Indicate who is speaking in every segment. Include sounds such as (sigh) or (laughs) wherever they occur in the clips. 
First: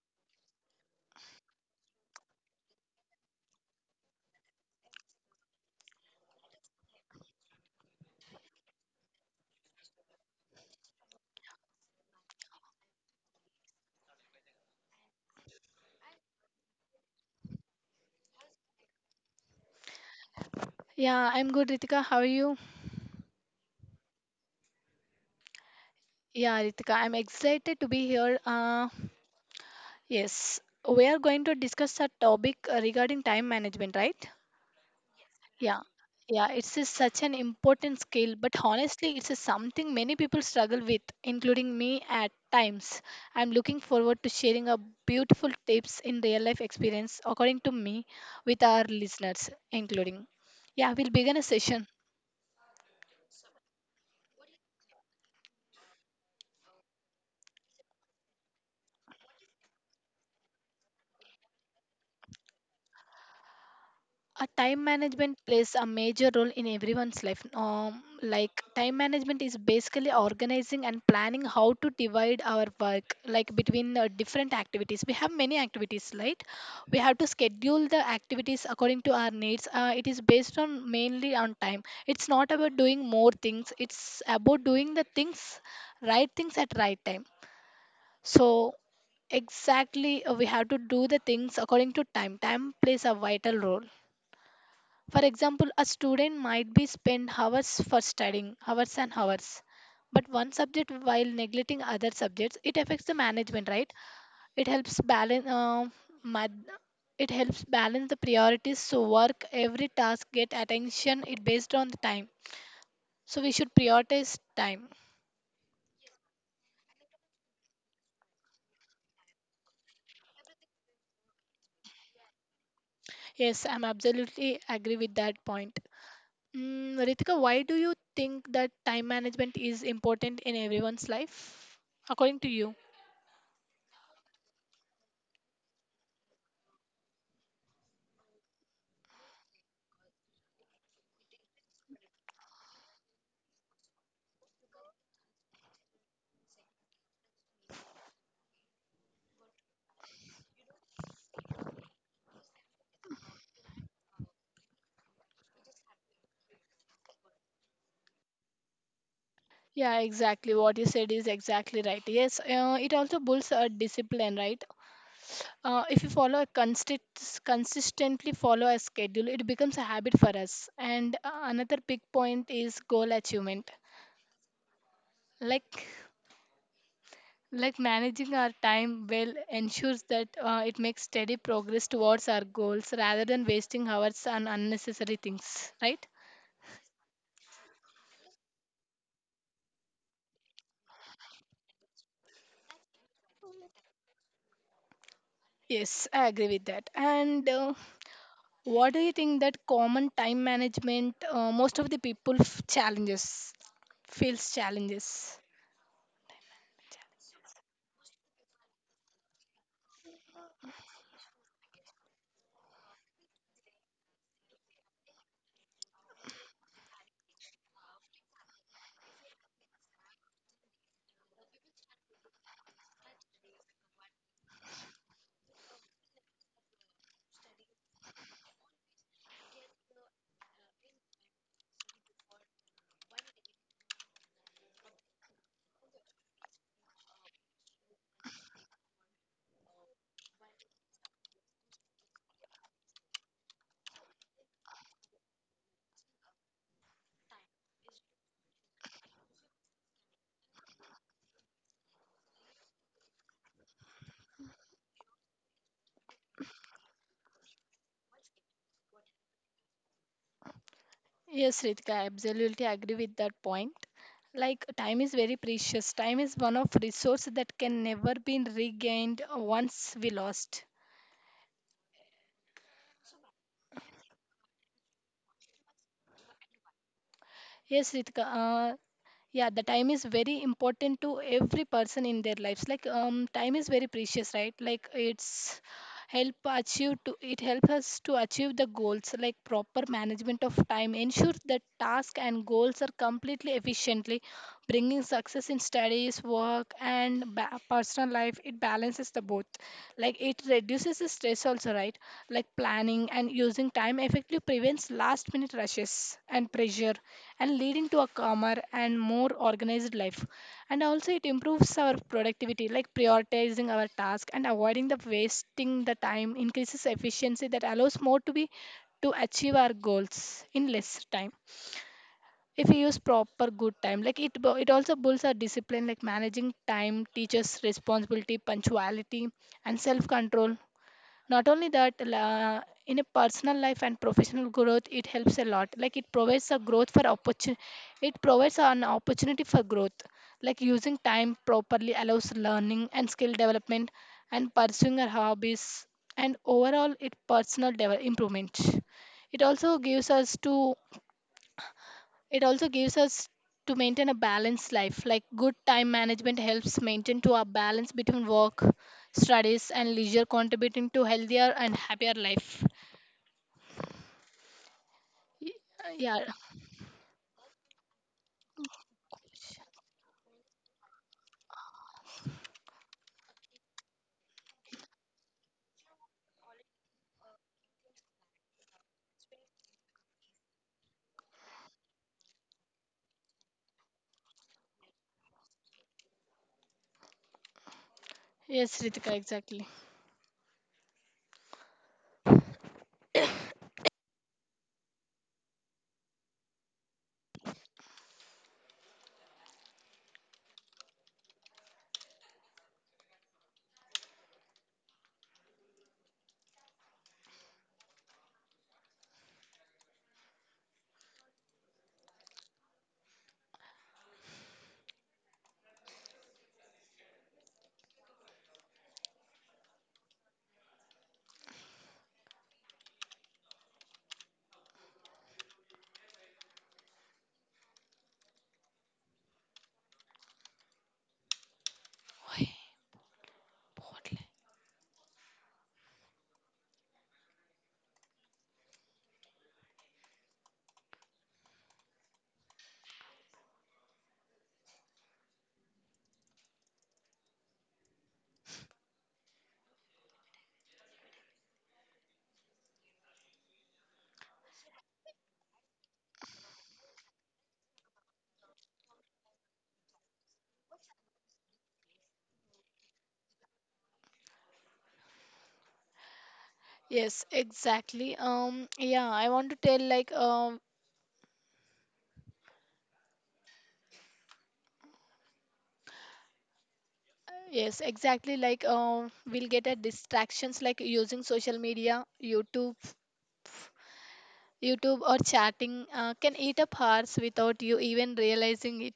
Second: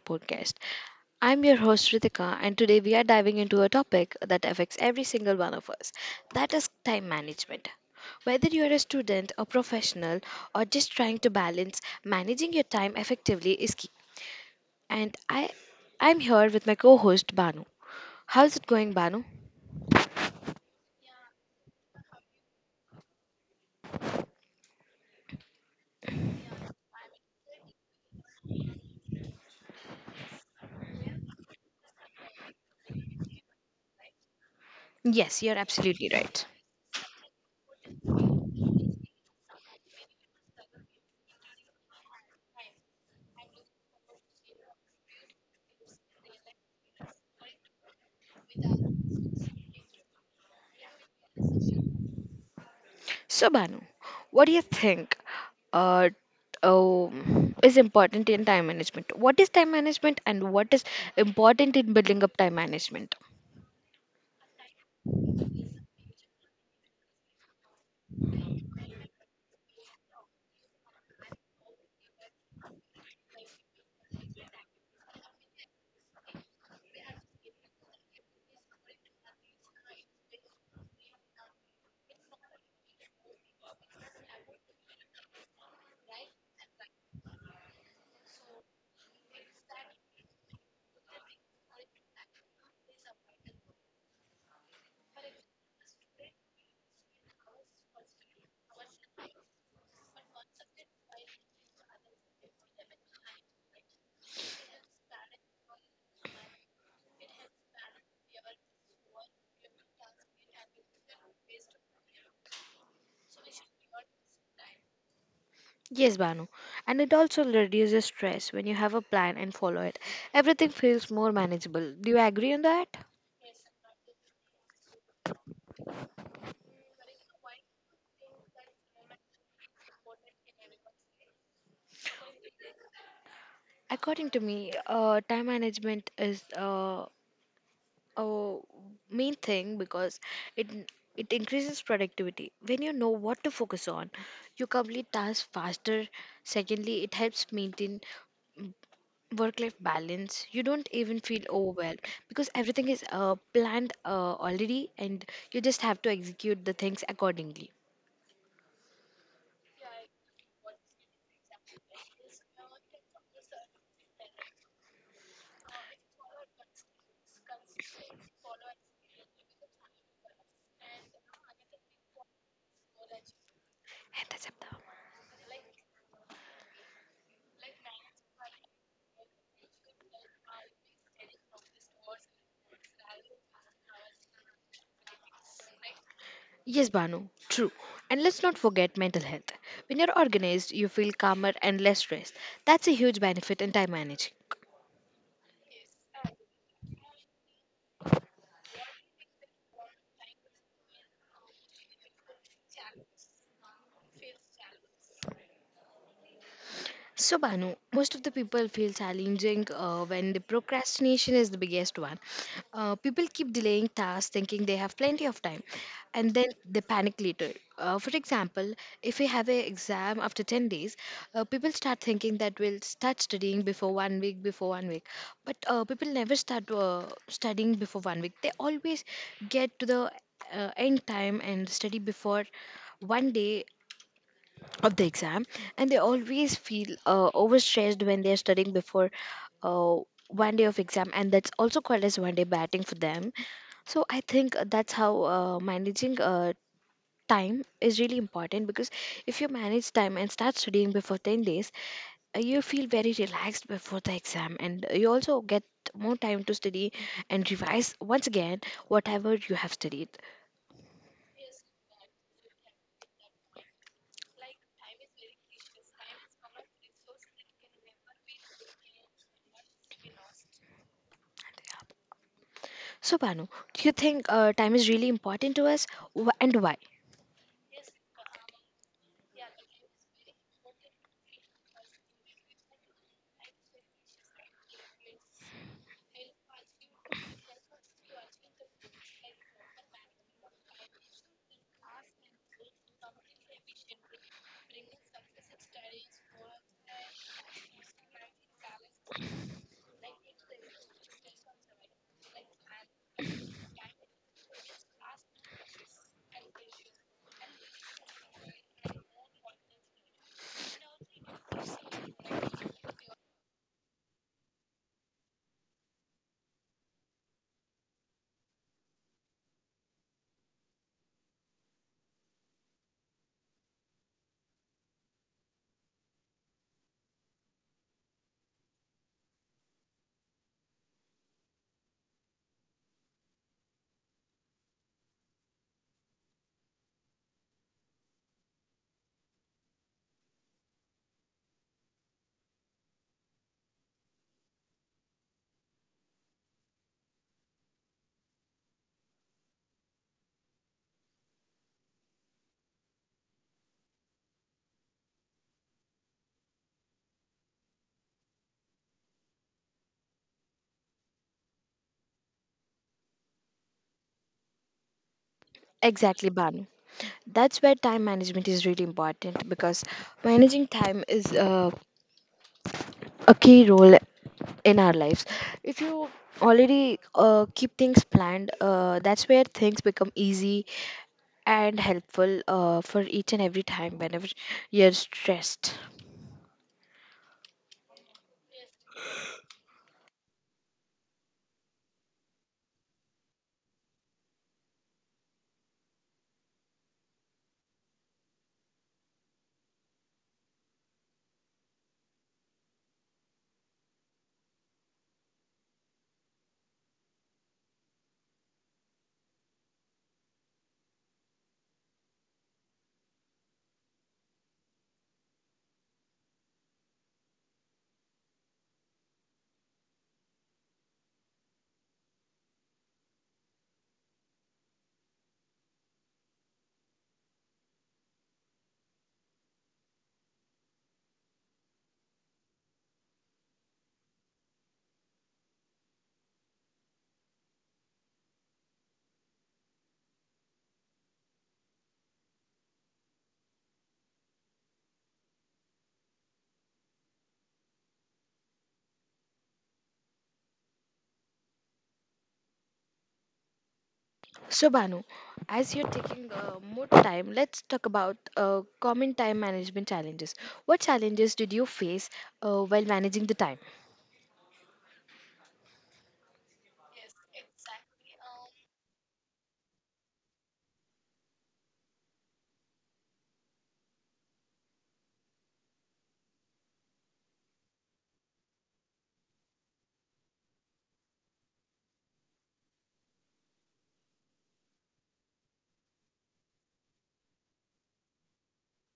Speaker 1: podcast. I'm your host, Ritika, and today we are diving into a topic that affects every single one of us, that is time management. Whether you are a student, a professional, or just trying to balance, managing your time effectively is key. And I'm here with my co host, Banu. How's it going, Banu?
Speaker 2: Yeah, I'm good, Ritika. How are you? Yeah, Ritika, I'm excited to be here. Yes, we are going to discuss a topic regarding time management, right?
Speaker 1: Yes, you're
Speaker 2: Yeah,
Speaker 1: absolutely right.
Speaker 2: yeah, it's a, such an important skill, but honestly, it's a something many people struggle with, including me at times. I'm looking forward to sharing a beautiful tips in real life experience, according to me, with our listeners, including. Yeah, we'll begin a session.
Speaker 1: So, Banu, what do you think uh, is important in time management? What is time management and what is important in building up time management?
Speaker 2: A time management plays a major role in everyone's life like time management is basically organizing and planning how to divide our work, like between different activities. We have many activities, right? We have to schedule the activities according to our needs. It is based on mainly on time. It's not about doing more things, it's about doing the things right things at right time. So exactly, we have to do the things according to time. Time plays a vital role. For example, a student might be spend hours for studying, hours and hours. But one subject while neglecting other subjects, it affects the management, right? It helps balance mad- it helps balance the priorities, so work every task get attention, it based on the time. So we should prioritize time.
Speaker 1: Yes, Banu. And it also reduces stress when you have a plan and follow it. Everything feels more manageable. Do you agree on that?
Speaker 2: Yes, I'm absolutely agree with that point. Mm, Ritika, why do you think that time management is important in everyone's life? According to you?
Speaker 1: According to me, time management is. Oh, main thing because it it increases productivity. When you know what to focus on, you complete tasks faster. Secondly, it helps maintain work life balance. You don't even feel overwhelmed because everything is planned already, and you just have to execute the things accordingly.
Speaker 2: Yeah, exactly. What you said is exactly right. Yes, it also builds a discipline, right? If you follow a consistently follow a schedule, it becomes a habit for us. And another big point is goal achievement.
Speaker 1: And that's it.
Speaker 2: Like like managing our time well ensures that it makes steady progress towards our goals rather than wasting hours on unnecessary things, right?
Speaker 1: Yes, Banu, true. And let's not forget mental health. When you're organized, you feel calmer and less stressed. That's a huge benefit in time managing.
Speaker 2: Yes, I agree with that. And what do you think that common time management most of the people challenges feels challenges?
Speaker 1: So, Banu, most of the people feel challenging when the procrastination is the biggest one. People keep delaying tasks thinking they have plenty of time, and then they panic later. For example, if we have an exam after 10 days, people start thinking that we'll start studying before one week, before one week. But people never start studying before one week. They always get to the end time and study before one day of the exam, and they always feel overstressed when they're studying before uh, one day of exam, and that's also called as one day batting for them. So I think that's how managing time is really important, because if you manage time and start studying before 10 days, you feel very relaxed before the exam, and you also get more time to study and revise once again whatever you have studied.
Speaker 2: Yes, Ritika, I absolutely agree with that point. Like time is very precious. Time is one of resource that can never be regained once we lost.
Speaker 1: So Banu, do you think time is really important to us? And why?
Speaker 2: Yes, Ritika. Yeah, the time is very important to every person in their lives, like time is very precious, right? Like it's help achieve to it help us to achieve the goals, like proper management of time ensures that tasks and goals are completely efficiently, bringing success in studies, work and personal life. It balances the both, like it reduces the stress also, right? Like planning and using time effectively prevents last minute rushes and pressure and leading to a calmer and more organized life. And also, it improves our productivity, like prioritizing our task and avoiding the wasting the time increases efficiency that allows more to be to achieve our goals in less time. If we use proper good time, like it it also builds our discipline, like managing time teaches responsibility, punctuality and self control. Not only that, in a personal life and professional growth, it helps a lot. Like it provides a growth for opportunity, it provides an opportunity for growth, like using time properly allows learning and skill development and pursuing our hobbies and overall it personal improvement. It also gives us to it also gives us to maintain a balanced life, like good time management helps maintain to a balance between work, studies and leisure, contributing to healthier and happier life. Y- yeah.
Speaker 1: Exactly, Banu. That's where time management is really important because managing time is a key role in our lives. If you already keep things planned, that's where things become easy and helpful for each and every time whenever you're stressed.
Speaker 2: Yes, Ritika, exactly. Why? Portland.
Speaker 1: So, Banu, as you're taking more time, let's talk about common time management challenges. What challenges did you face while managing the time?
Speaker 2: Yes exactly, yeah, I want to tell like yes exactly, like we'll get at distractions, like using social media, YouTube or chatting can eat up hours without you even realizing it.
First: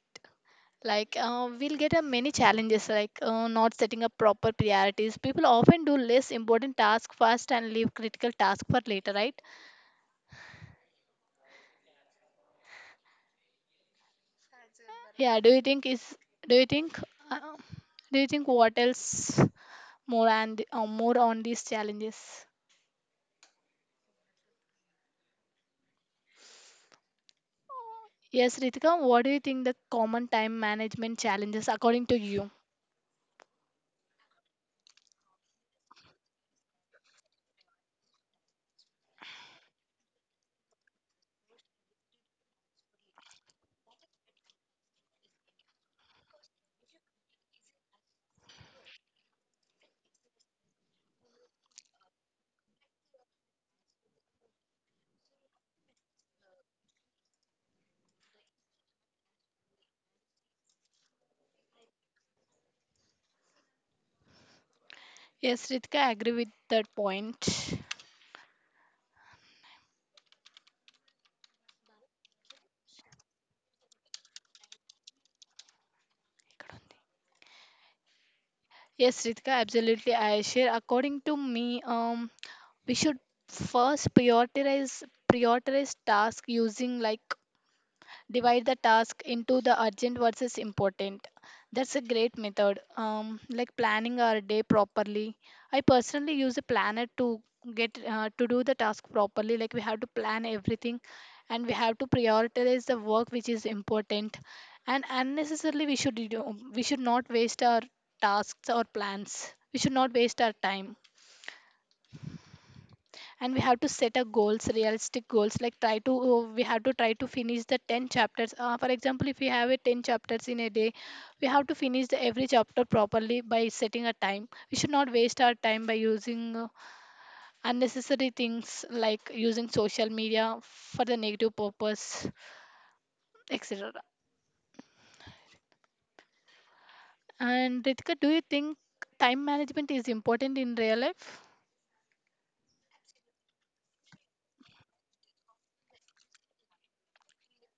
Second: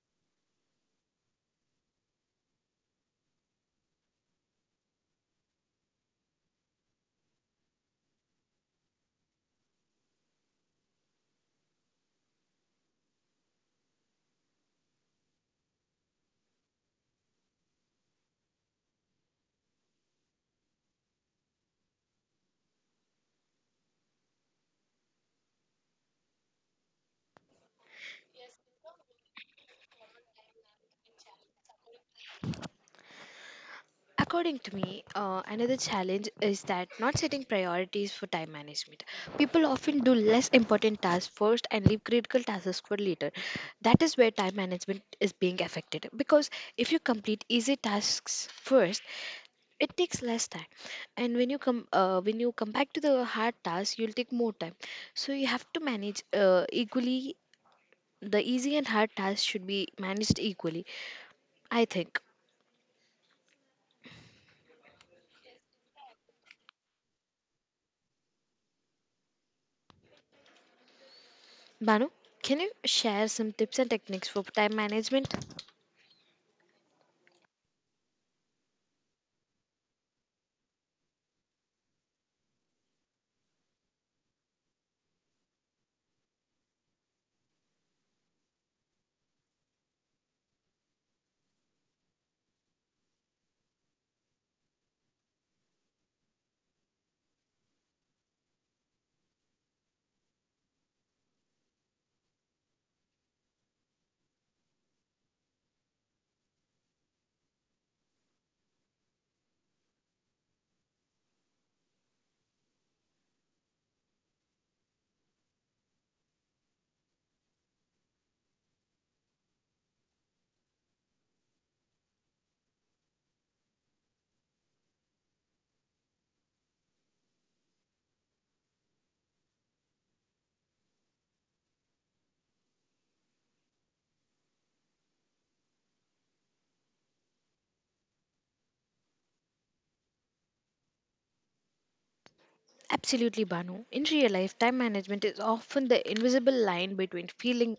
Speaker 2: Like we'll get many challenges, like not setting up proper priorities. People often do less important task first and leave critical task for later, right? Yeah. Do you think uh, do you think what else more and more on these challenges? Yes, Ritika. What do you think the common time management challenges according to you?
Speaker 1: According to me, another challenge is that not setting priorities for time management. People often do less important tasks first and leave critical tasks for later. That is where time management is being affected, because if you complete easy tasks first, it takes less time, and when you come back to the hard task, you'll take more time. So you have to manage equally, the easy and hard tasks should be managed equally, I think.
Speaker 2: Yes, Ritika, I agree with that point.
Speaker 1: Banu, can you share some tips and techniques for time management?
Speaker 2: Yes, Ritika, absolutely. I share. According to me, we should first prioritize task using like divide the task into the urgent versus important. That's a great method, like planning our day properly. I personally use a planner to get to do the task properly. Like we have to plan everything, and we have to prioritize the work which is important, and unnecessarily we should not waste our tasks or plans. We should not waste our time, and we have to set a goals, realistic goals, like try to we have to try to finish the 10 chapters, for example, if we have a 10 chapters in a day, we have to finish the every chapter properly by setting a time. We should not waste our time by using unnecessary things like using social media for the negative purpose, etc. And Ritika, do you think time management is important in real life?
Speaker 1: Absolutely, Banu. In real life, time management is often the invisible line between feeling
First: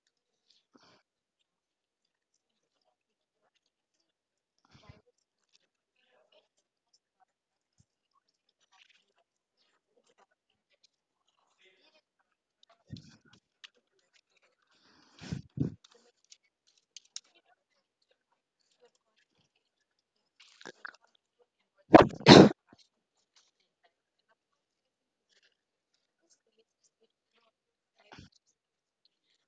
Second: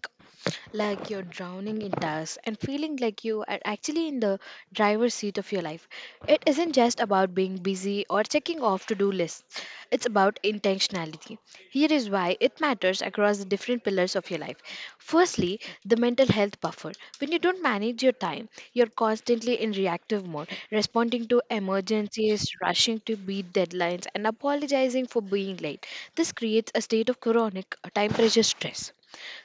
Speaker 1: like you're drowning in tasks and feeling like you are actually in the driver's seat of your life. It isn't just about being busy or checking off to do lists, it's about intentionality. Here is why it matters across the different pillars of your life. Firstly, the mental health buffer. When you don't manage your time, you're constantly in reactive mode, responding to emergencies, rushing to beat deadlines, and apologizing for being late. This creates a state of chronic time pressure stress.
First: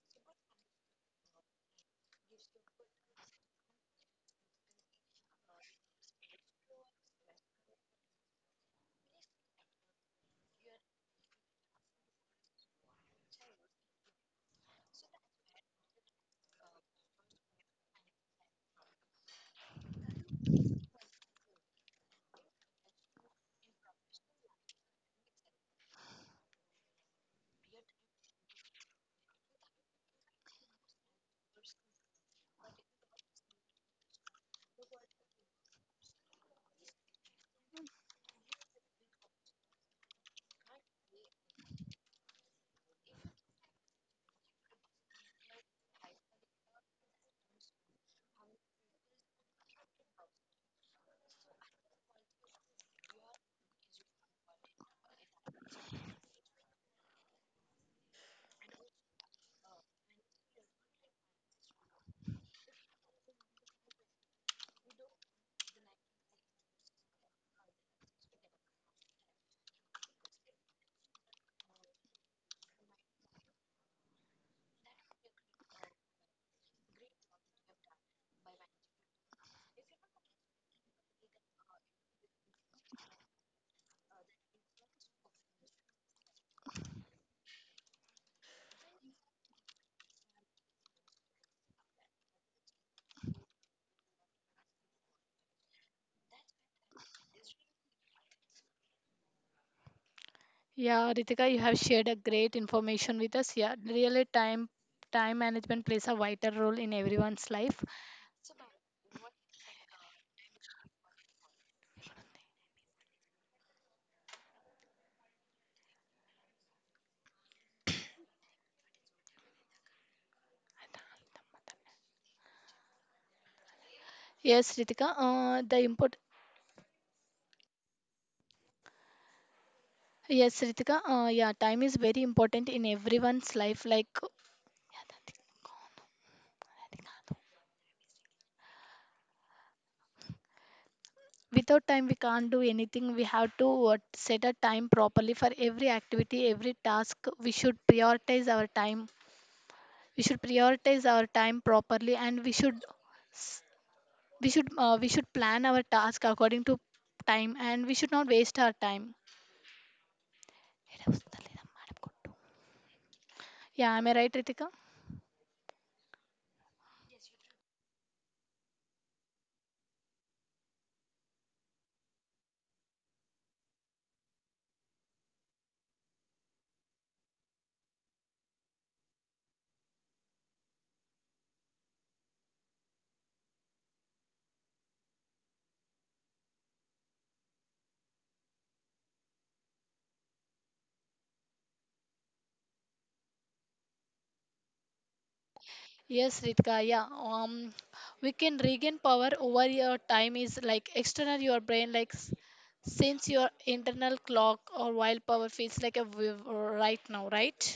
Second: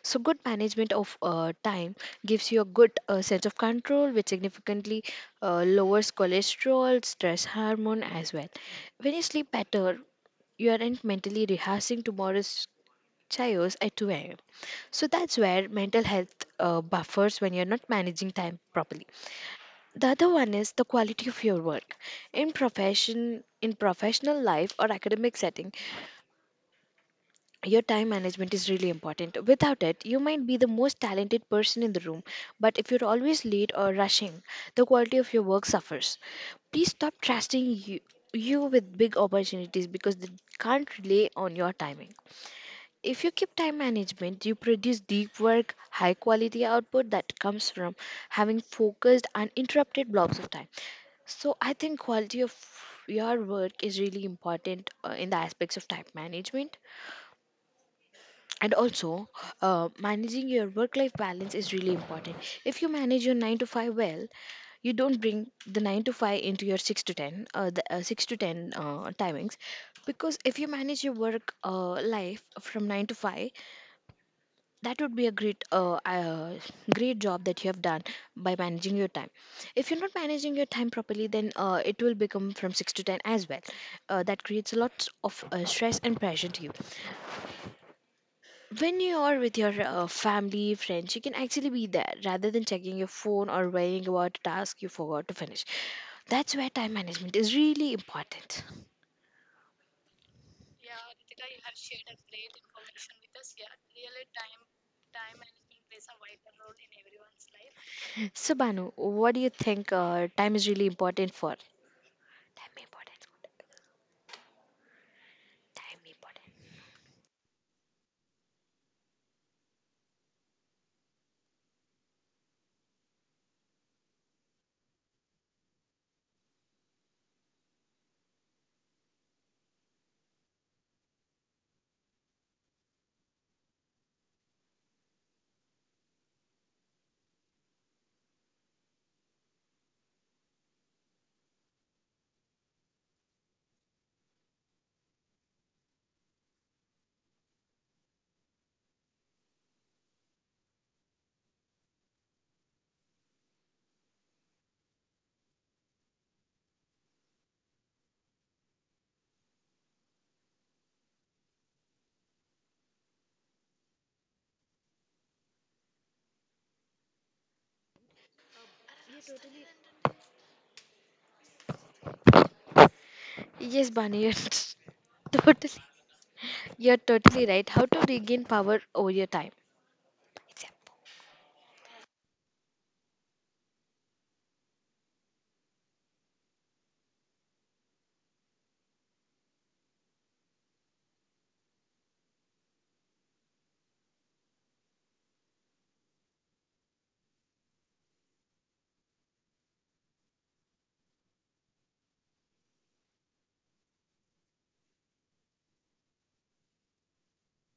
Speaker 1: So, good management of time gives you a good sense of control, which significantly lowers cholesterol, stress hormone as well. When you sleep better, you aren't mentally rehearsing tomorrow's chairs at 2 a.m. So that's where mental health buffers when you're not managing time properly. The other one is the quality of your work. In professional life or academic setting, your time management is really important. Without it, you might be the most talented person in the room, but if you're always late or rushing, the quality of your work suffers. Please stop trusting you with big opportunities, because they can't rely on your timing. If you keep time management, you produce deep work, high quality output that comes from having focused and interrupted blocks of time. So I think quality of your work is really important in the aspects of time management. And also, managing your work life balance is really important. If you manage your 9 to 5 well, you don't bring the 9 to 5 into your 6 to 10, the 6 to 10 timings, because if you manage your work life from 9 to 5, that would be a great job that you have done by managing your time. If you're not managing your time properly, then it will become from 6 to 10 as well. That creates lots of stress and pressure to you. When you are with your family, friends, you can actually be there rather than checking your phone or worrying about a task you forgot to finish. That's where time management is really important.
Speaker 2: Yeah, Ritika, you have shared a great information with us. Yeah, really time management plays a vital role in everyone's life.
Speaker 1: So Banu, what do you think, time is really important for time important time important
Speaker 2: Yes, Ritika. The import. Yes, Ritika. Yeah, time is very important in everyone's life. Like without time we can't do anything. We have to set a time properly for every activity, every task. we should prioritize our time we should prioritize our time properly, and we should plan our task according to time, and we should not waste our time. Yeah, am I right, Ritika?
Speaker 1: Yes, Bunny, you're (laughs) totally, you're totally right. How to regain power over your time.
Speaker 2: Yes, Ritika, yeah. We can regain power over your time is like external your brain, like since your internal clock or wild power feels like a right now, right?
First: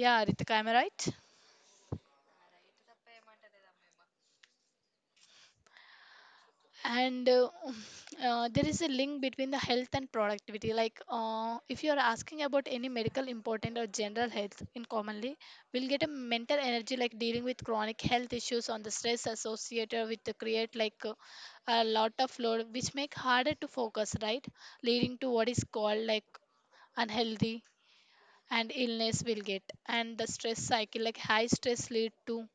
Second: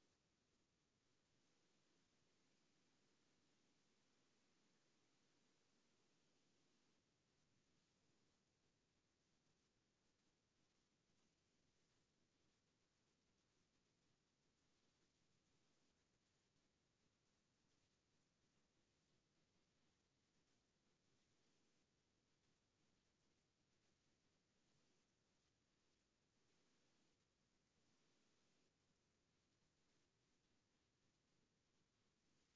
Speaker 2: Yeah, Ritika, am I right? And (sighs) (laughs) there is a link between the health and productivity, like if you are asking about any medical important or general health in commonly, we'll get a mental energy, like dealing with chronic health issues on the stress associated with the create, like a lot of load which make harder to focus, right? Leading to what is called like unhealthy, and illness will get, and the stress cycle, like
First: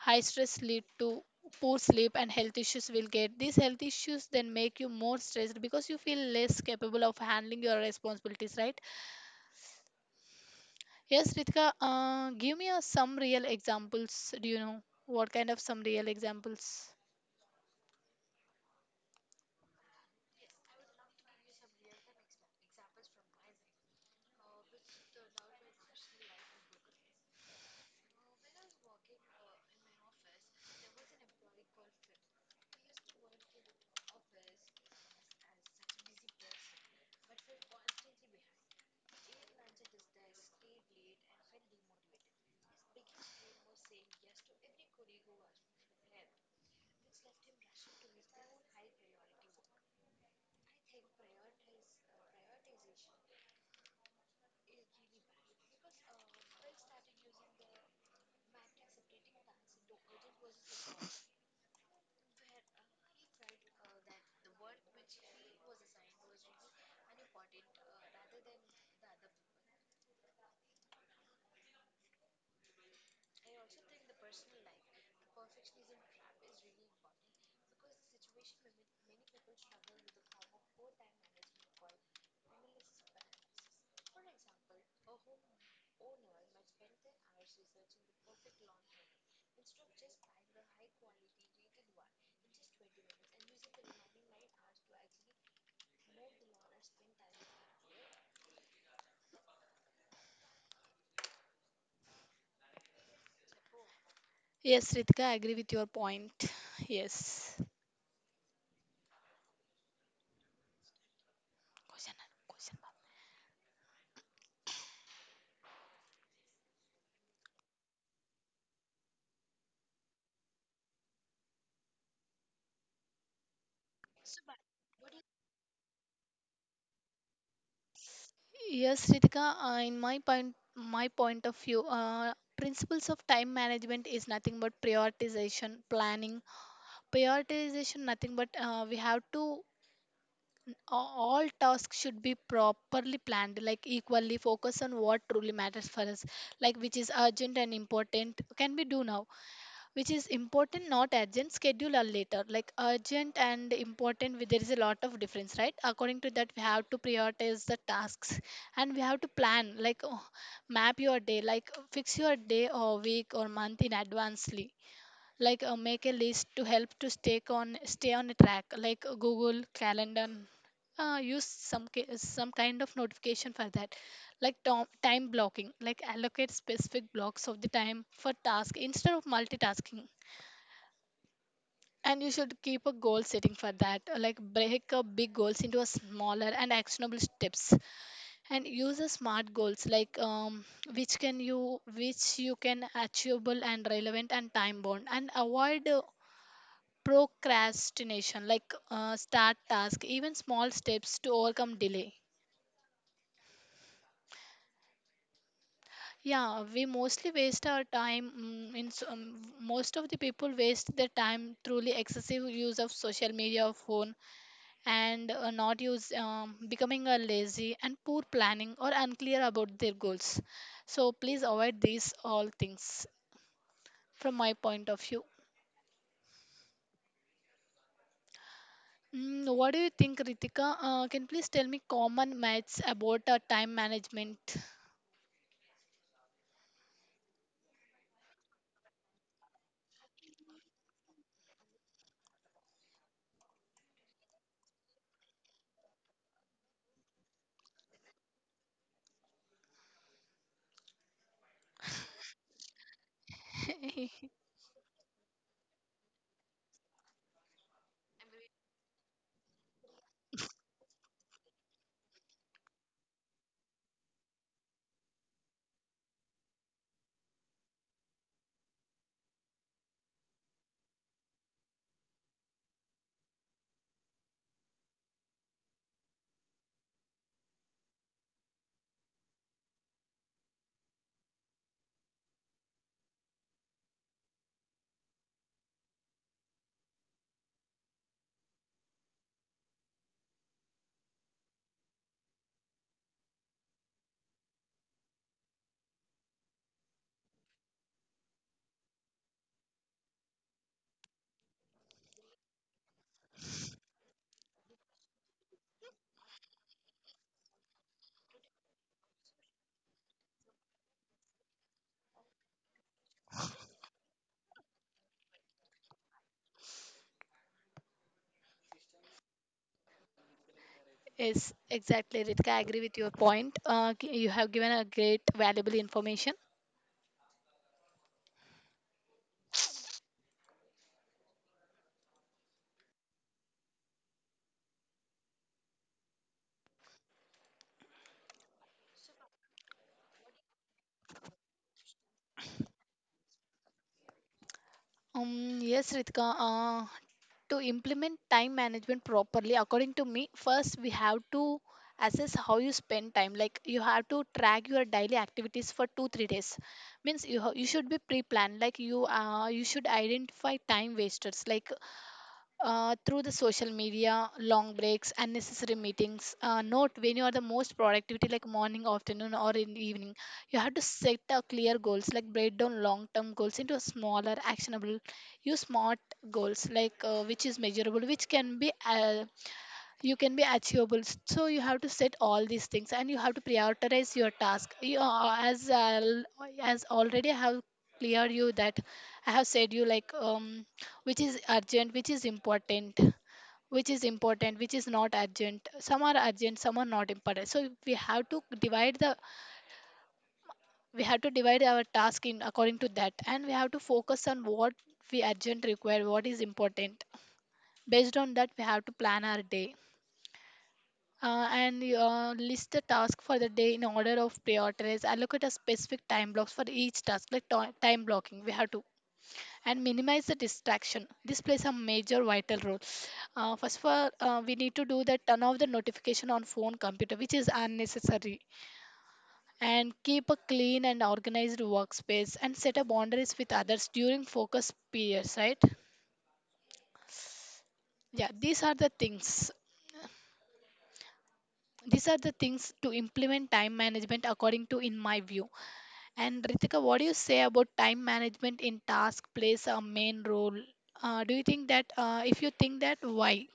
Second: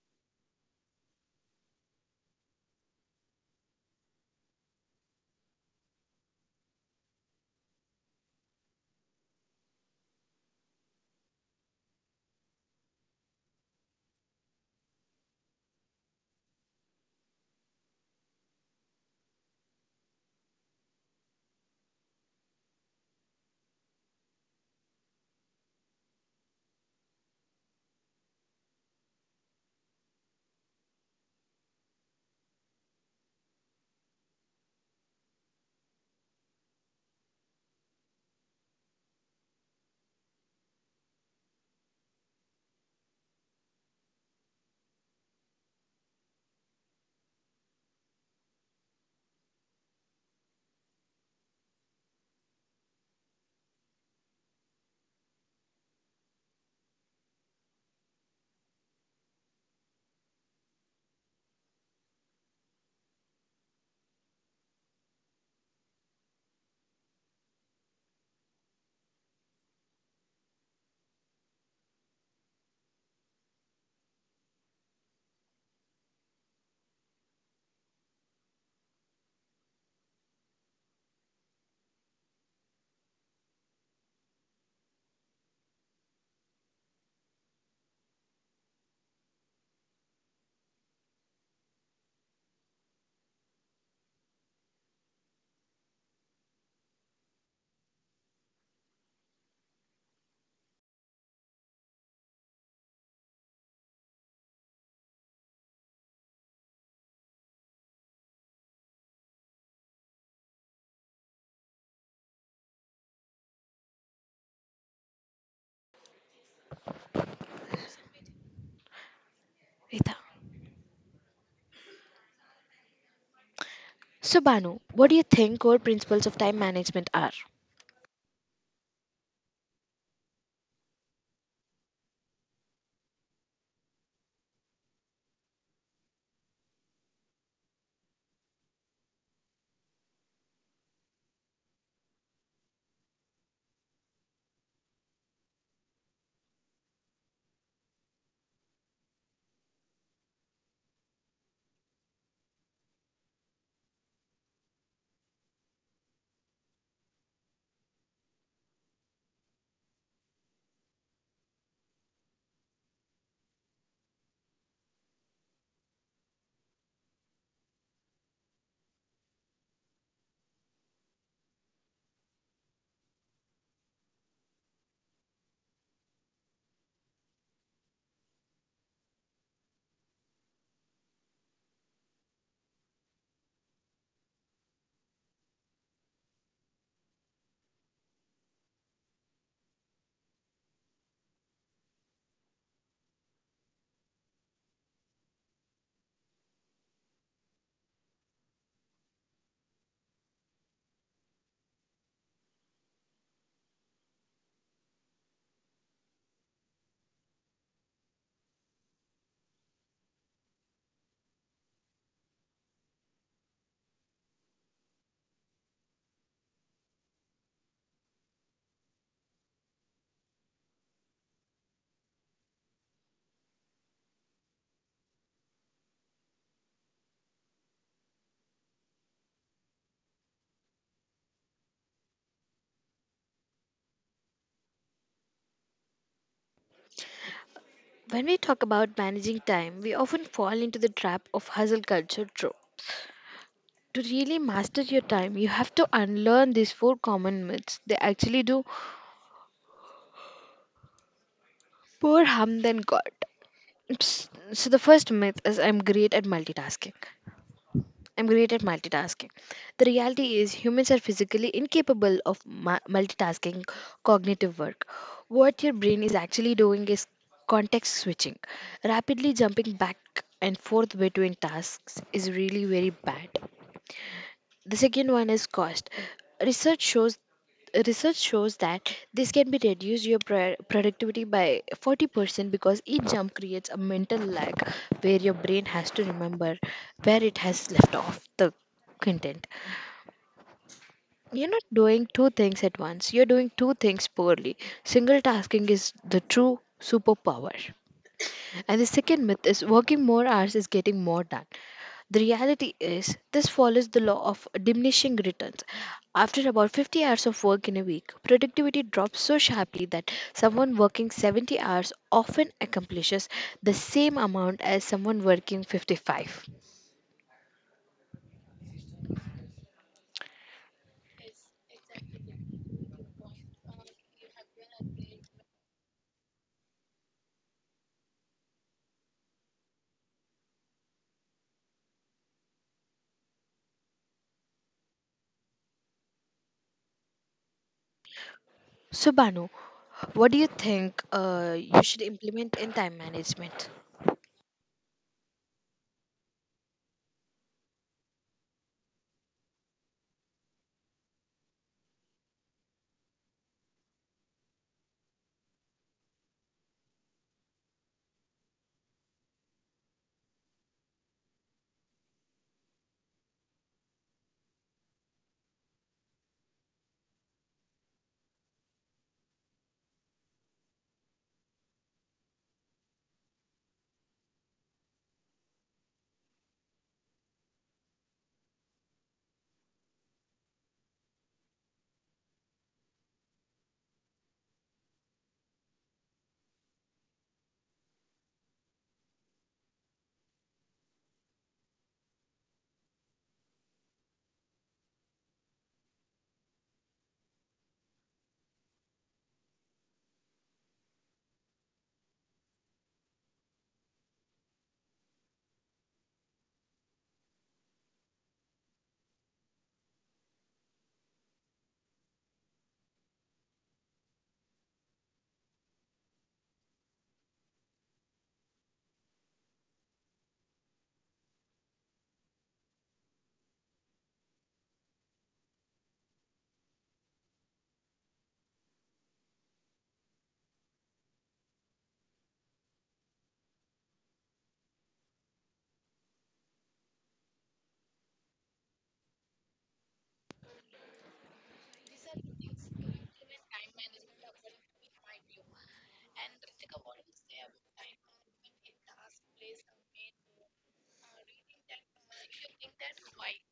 Speaker 2: high stress lead to poor sleep and health issues will get. These health issues then make you more stressed because you feel less capable of handling your responsibilities, right? Yes, Ritika, give me some real examples. Do you know what kind of some real examples? Yes, Ritika, I agree with your point. Yes. Question, question.
Speaker 1: Rita. So, Banu, what do you think core principles of time management are?
Speaker 2: Yes, Ritika, in my point of view, principles of time management is nothing but prioritization, planning, prioritization. Nothing but we have to all tasks should be properly planned, like equally focus on what truly matters for us, like which is urgent and important, can we do now, which is important not urgent, schedule or later. Like urgent and important, there is a lot of difference, right? According to that, we have to prioritize the tasks, and we have to plan, like oh, map your day, like fix your day or week or month in advance, like make a list to help to stay on a track, like google calendar. Use some some kind of notification for that, like time blocking, like allocate specific blocks of the time for task instead of multitasking. And you should keep a goal setting for that, like break up big goals into a smaller and actionable steps, and use a smart goals, like which can you which you can achievable and relevant and time bound, and avoid procrastination, like start task even small steps to overcome delay. Yeah, we mostly waste our time, in most of the people waste their time truly excessive use of social media or phone, and not use becoming a lazy and poor planning or unclear about their goals. So please avoid these all things, from my point of view. Mm, what do you think, Ritika? Can you please tell me common myths about time management?
Speaker 1: When we talk about managing time, we often fall into the trap of hustle culture trope. To really master your time, you have to unlearn these four common myths. They actually do more harm than good. Psst.
Speaker 2: (laughs)
Speaker 1: So, the first myth is I'm great at multitasking. I'm great at multitasking. The reality is, humans are physically incapable of multitasking cognitive work. What your brain is actually doing is context switching. Rapidly jumping back and forth between tasks is really very bad. The second one is cost. Research shows research shows that this can be reduced your productivity by 40%, because each jump creates a mental lag where your brain has to remember where it has left off the content. You're not doing two things at once, you're doing two things poorly. Single tasking is the true superpower. And the second myth is working more hours is getting more done. The reality is, this follows the law of diminishing returns. After about 50 hours of work in a week, productivity drops so sharply that someone working 70 hours often accomplishes the same amount as someone working 55.
Speaker 2: Yes, exactly, Ritika. I agree with your point. You have given a great valuable information.
Speaker 1: So, Banu, what do you think you should implement in time management?
Speaker 2: Yes, Ritika. To implement time management properly, according to me, first we have to assess how you spend time. Like you have to track your daily activities for 2 3 days. Means you you should be pre-planned. Like you you should identify time wasters. Like through the social media, long breaks, unnecessary meetings. Note when you are the most productivity, like morning, afternoon, or in evening, you have to set a clear goals, like break down long-term goals into smaller, actionable, use smart goals, like which is measurable, which can be you can be achievable, so you have to set all these things and you have to prioritize your task you, as already I have cleared you that I have said you like which is urgent, which is important, which is important, which is not urgent, some are urgent, some are not important, so we have to divide the, we have to divide our task in according to that, and we have to focus on what we urgent require, what is important. Based on that, we have to plan our day. List the task for the day in order of priorities. Allocate a specific time blocks for each task, like time blocking. We have to, and minimize the distraction. This plays a major vital role. First of all, we need to do that turn off the notification on phone, computer, which is unnecessary, and keep a clean and organized workspace and set up boundaries with others during focus periods. Right? Yeah, these are the things. These are the things to implement time management according to in my view. And Ritika, what do you say about time management in task plays a main role? Do you think that, If you think that, why?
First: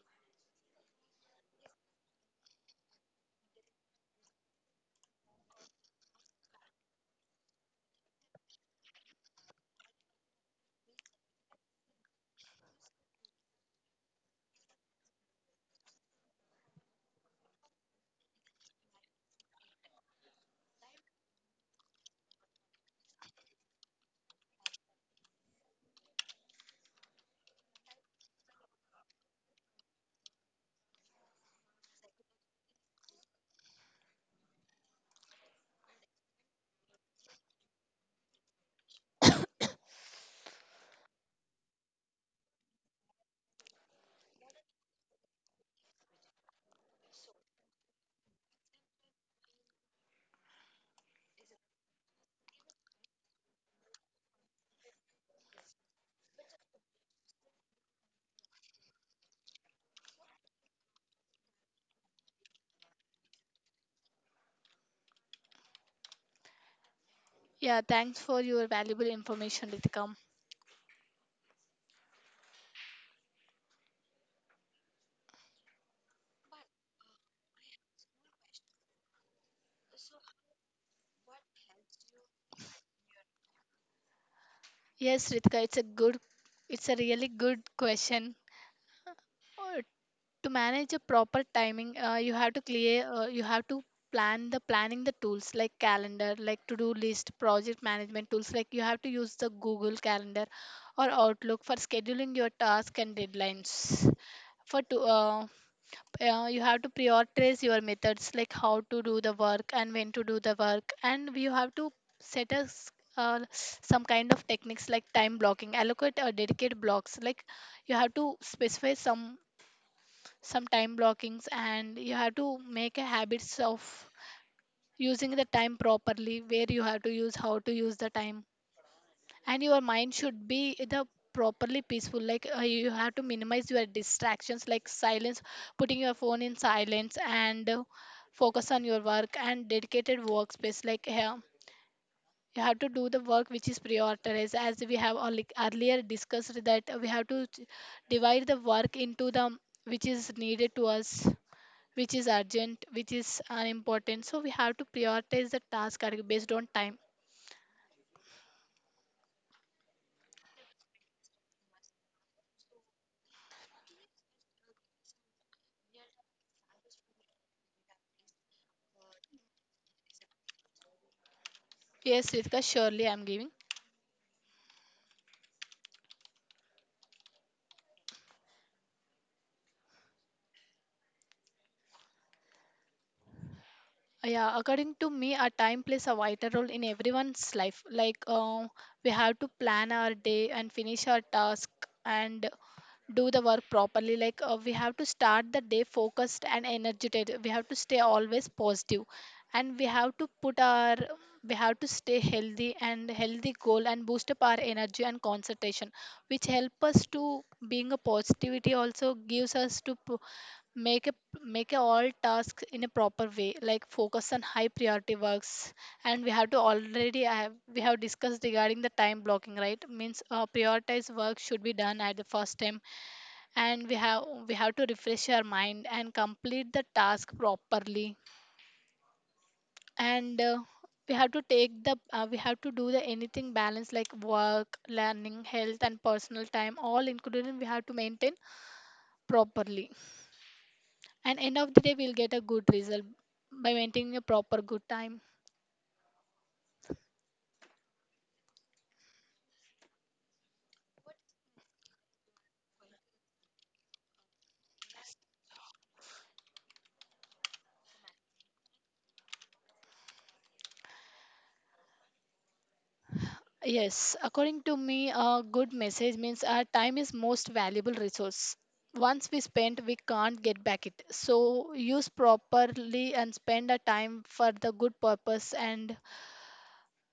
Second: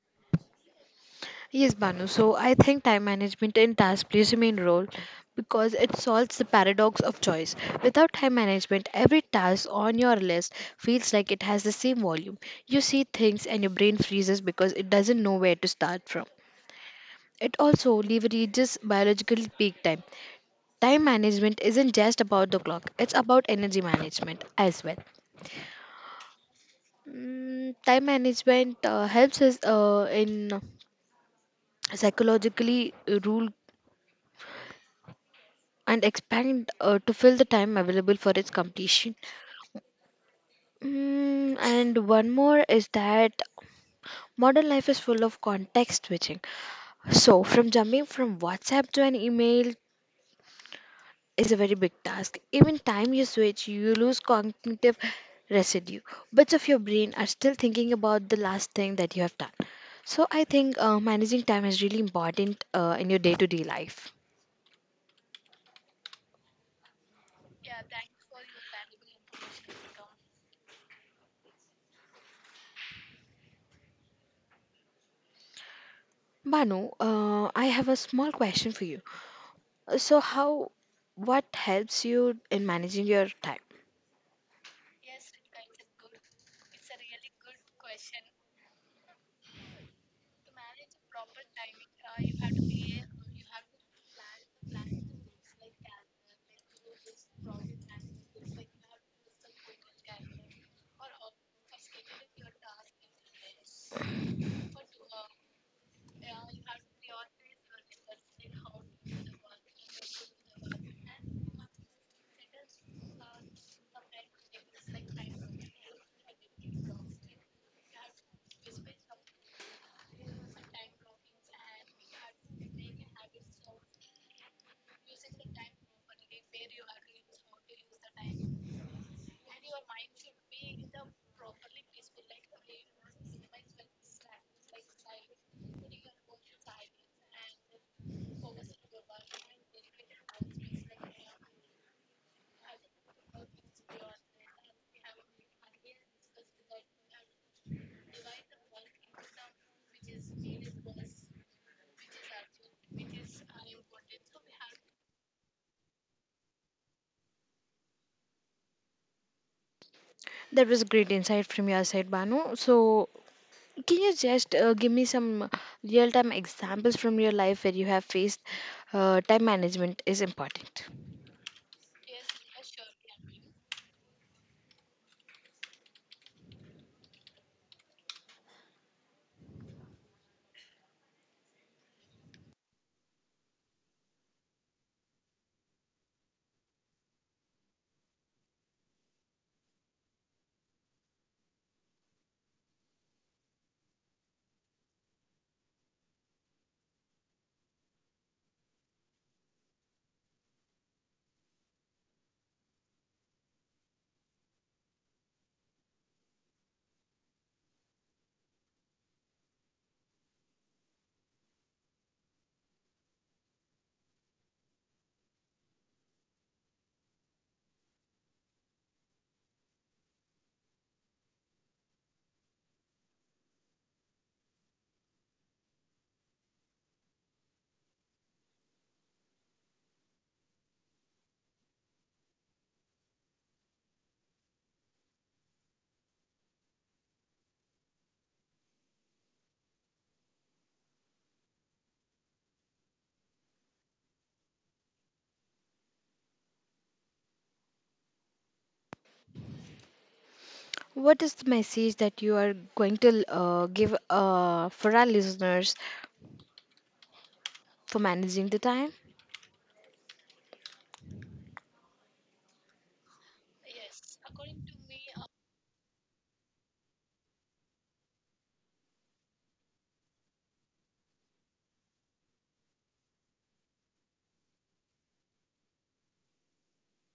Speaker 1: Yes, Banu. So I think time management in task plays a main role because it solves the paradox of choice. Without time management, every task on your list feels like it has the same volume. You see things and your brain freezes because it doesn't know where to start from. It also leverages biological peak time. Time management isn't just about the clock, it's about energy management as well. Mm, time management helps us in psychologically rule and expand to fill the time available for its completion. Mm, and one more is that modern life is full of context switching. So, from jumping from WhatsApp to an email is a very big task. Even time you switch, you lose cognitive residue. Bits of your brain are still thinking about the last thing that you have done. So, I think managing time is really important in your day to day life.
Speaker 2: Yeah, thanks for your valuable information, Ritika.
Speaker 1: Banu, I have a small question for you. So, how what helps you in managing your time?
Speaker 2: Yes, Ritika, it's a really good question. Uh, to manage a proper timing, you have to planning the tools like calendar, like to do list, project management tools. Like you have to use the Google Calendar or Outlook for scheduling your tasks and deadlines. For to, you have to prioritize your methods, like how to do the work and when to do the work, and you have to set us, uh, some kind of techniques like time blocking, allocate or dedicate blocks. Like you have to specify some time blockings, and you have to make a habits of using the time properly, where you have to use how to use the time, and your mind should be the properly peaceful. Like you have to minimize your distractions, like silence, putting your phone in silence, and focus on your work and dedicated workspace. Like here you have to do the work which is prioritized, as we have earlier discussed, that we have to divide the work into the, which is needed to us, which is urgent, which is important. So we have to prioritize the task based on time.
Speaker 1: That was great insight from your side, Banu. So, can you just give me some real time examples from your life where you have faced time management is important?
Speaker 2: Yes, Ritika, surely I'm giving. Yeah, according to me, our time plays a vital role in everyone's life. Like, we have to plan our day and finish our task, and do the work properly. Like we have to start the day focused and energetic, we have to stay always positive, and we have to put our, we have to stay healthy, and healthy goal, and boost up our energy and concentration, which help us to, being a positivity also gives us to make a, make a all tasks in a proper way, like focus on high priority works. And we have to, we have discussed regarding the time blocking, right? Means prioritize work should be done at the first time, and we have to refresh our mind and complete the task properly, and we have to take the we have to do the anything balance, like work, learning, health, and personal time all included, and we have to maintain properly, and end of the day we'll get a good result by maintaining a proper good time.
Speaker 1: What is the message that you are going to give for our listeners for managing the time?
Speaker 2: Yes, according to me, a good message means our time is most valuable resource. Once we spend, we can't get back it. So use properly and spend our time for the good purpose, and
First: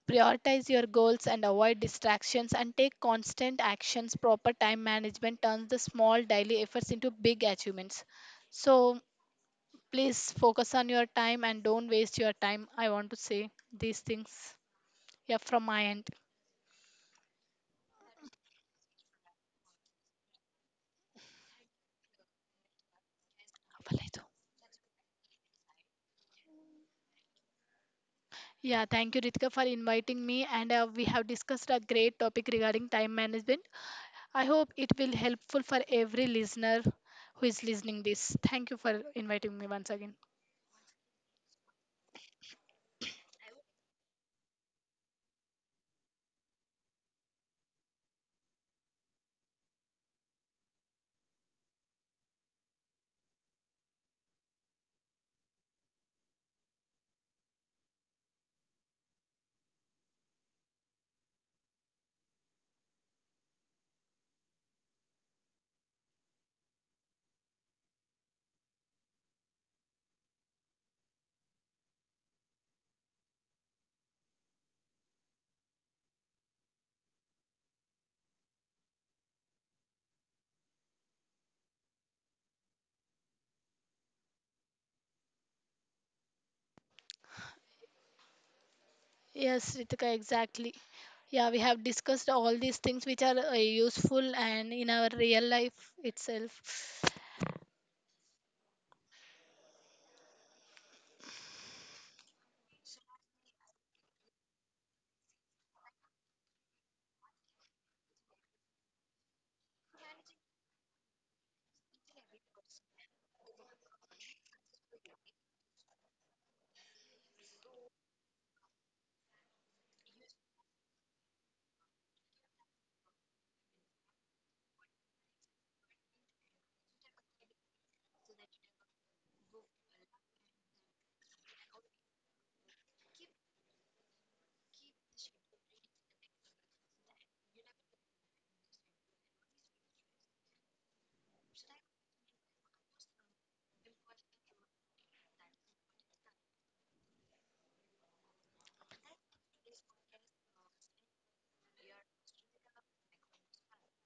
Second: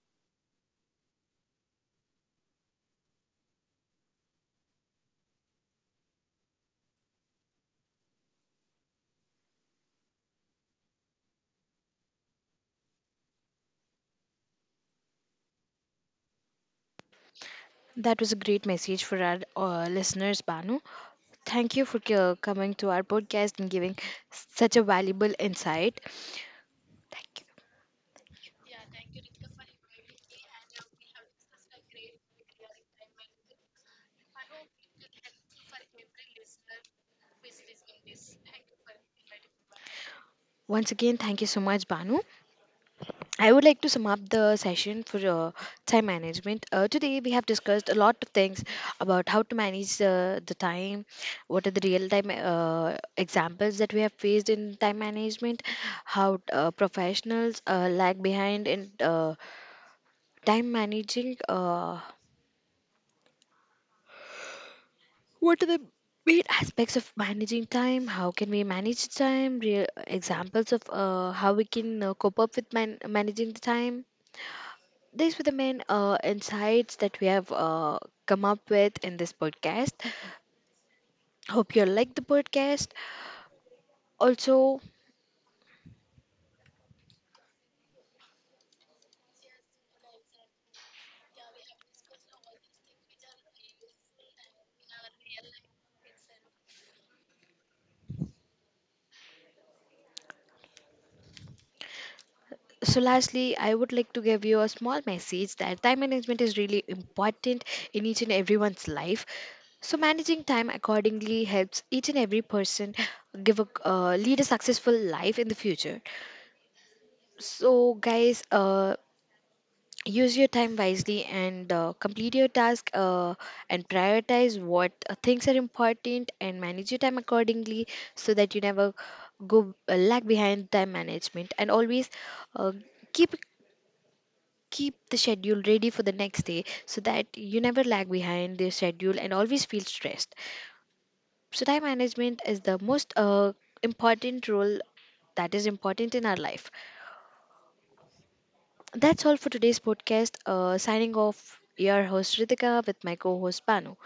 Speaker 2: prioritize your goals and avoid distractions and take constant actions. Proper time management turns the small daily efforts into big achievements. So please focus on your time and don't waste your time. I want to say these things. Yeah, from my end.
Speaker 1: That was a great message for our listeners, Banu. Thank you for coming to our podcast and giving such a valuable insight. Thank you.
Speaker 2: Yeah, thank you, Ritika, for inviting me. And we have discussed a great topic regarding time management. I hope it will helpful for every listener who is listening this. Thank you for inviting me once again.
Speaker 1: Once again, thank you so much, Banu. I would like to sum up the session for time management. Today, we have discussed a lot of things about how to manage the time, what are the real time examples that we have faced in time management, how professionals lag behind in time managing, what are the main aspects of managing time, how can we manage time, real examples of how we can cope up with managing the time. These were the main insights that we have come up with in this podcast. Hope you like the podcast. Also,
Speaker 2: Yes, Ritika, exactly. Yeah, we have discussed all these things which are useful and in our real life itself.
Speaker 1: so lastly, I would like to give you a small message that time management is really important in each and everyone's life. So managing time accordingly helps each and every person give a lead a successful life in the future. So guys, use your time wisely and complete your task and prioritize what things are important and manage your time accordingly, so that you never go lag behind time management, and always uh, keep keep the schedule ready for the next day, so that you never lag behind the schedule and always feel stressed. So time management is the most important role that is important in our life. That's all for today's podcast. Signing off, your host Ritika with my co host Panu.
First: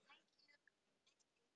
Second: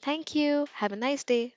Speaker 1: Thank you. Have a nice day.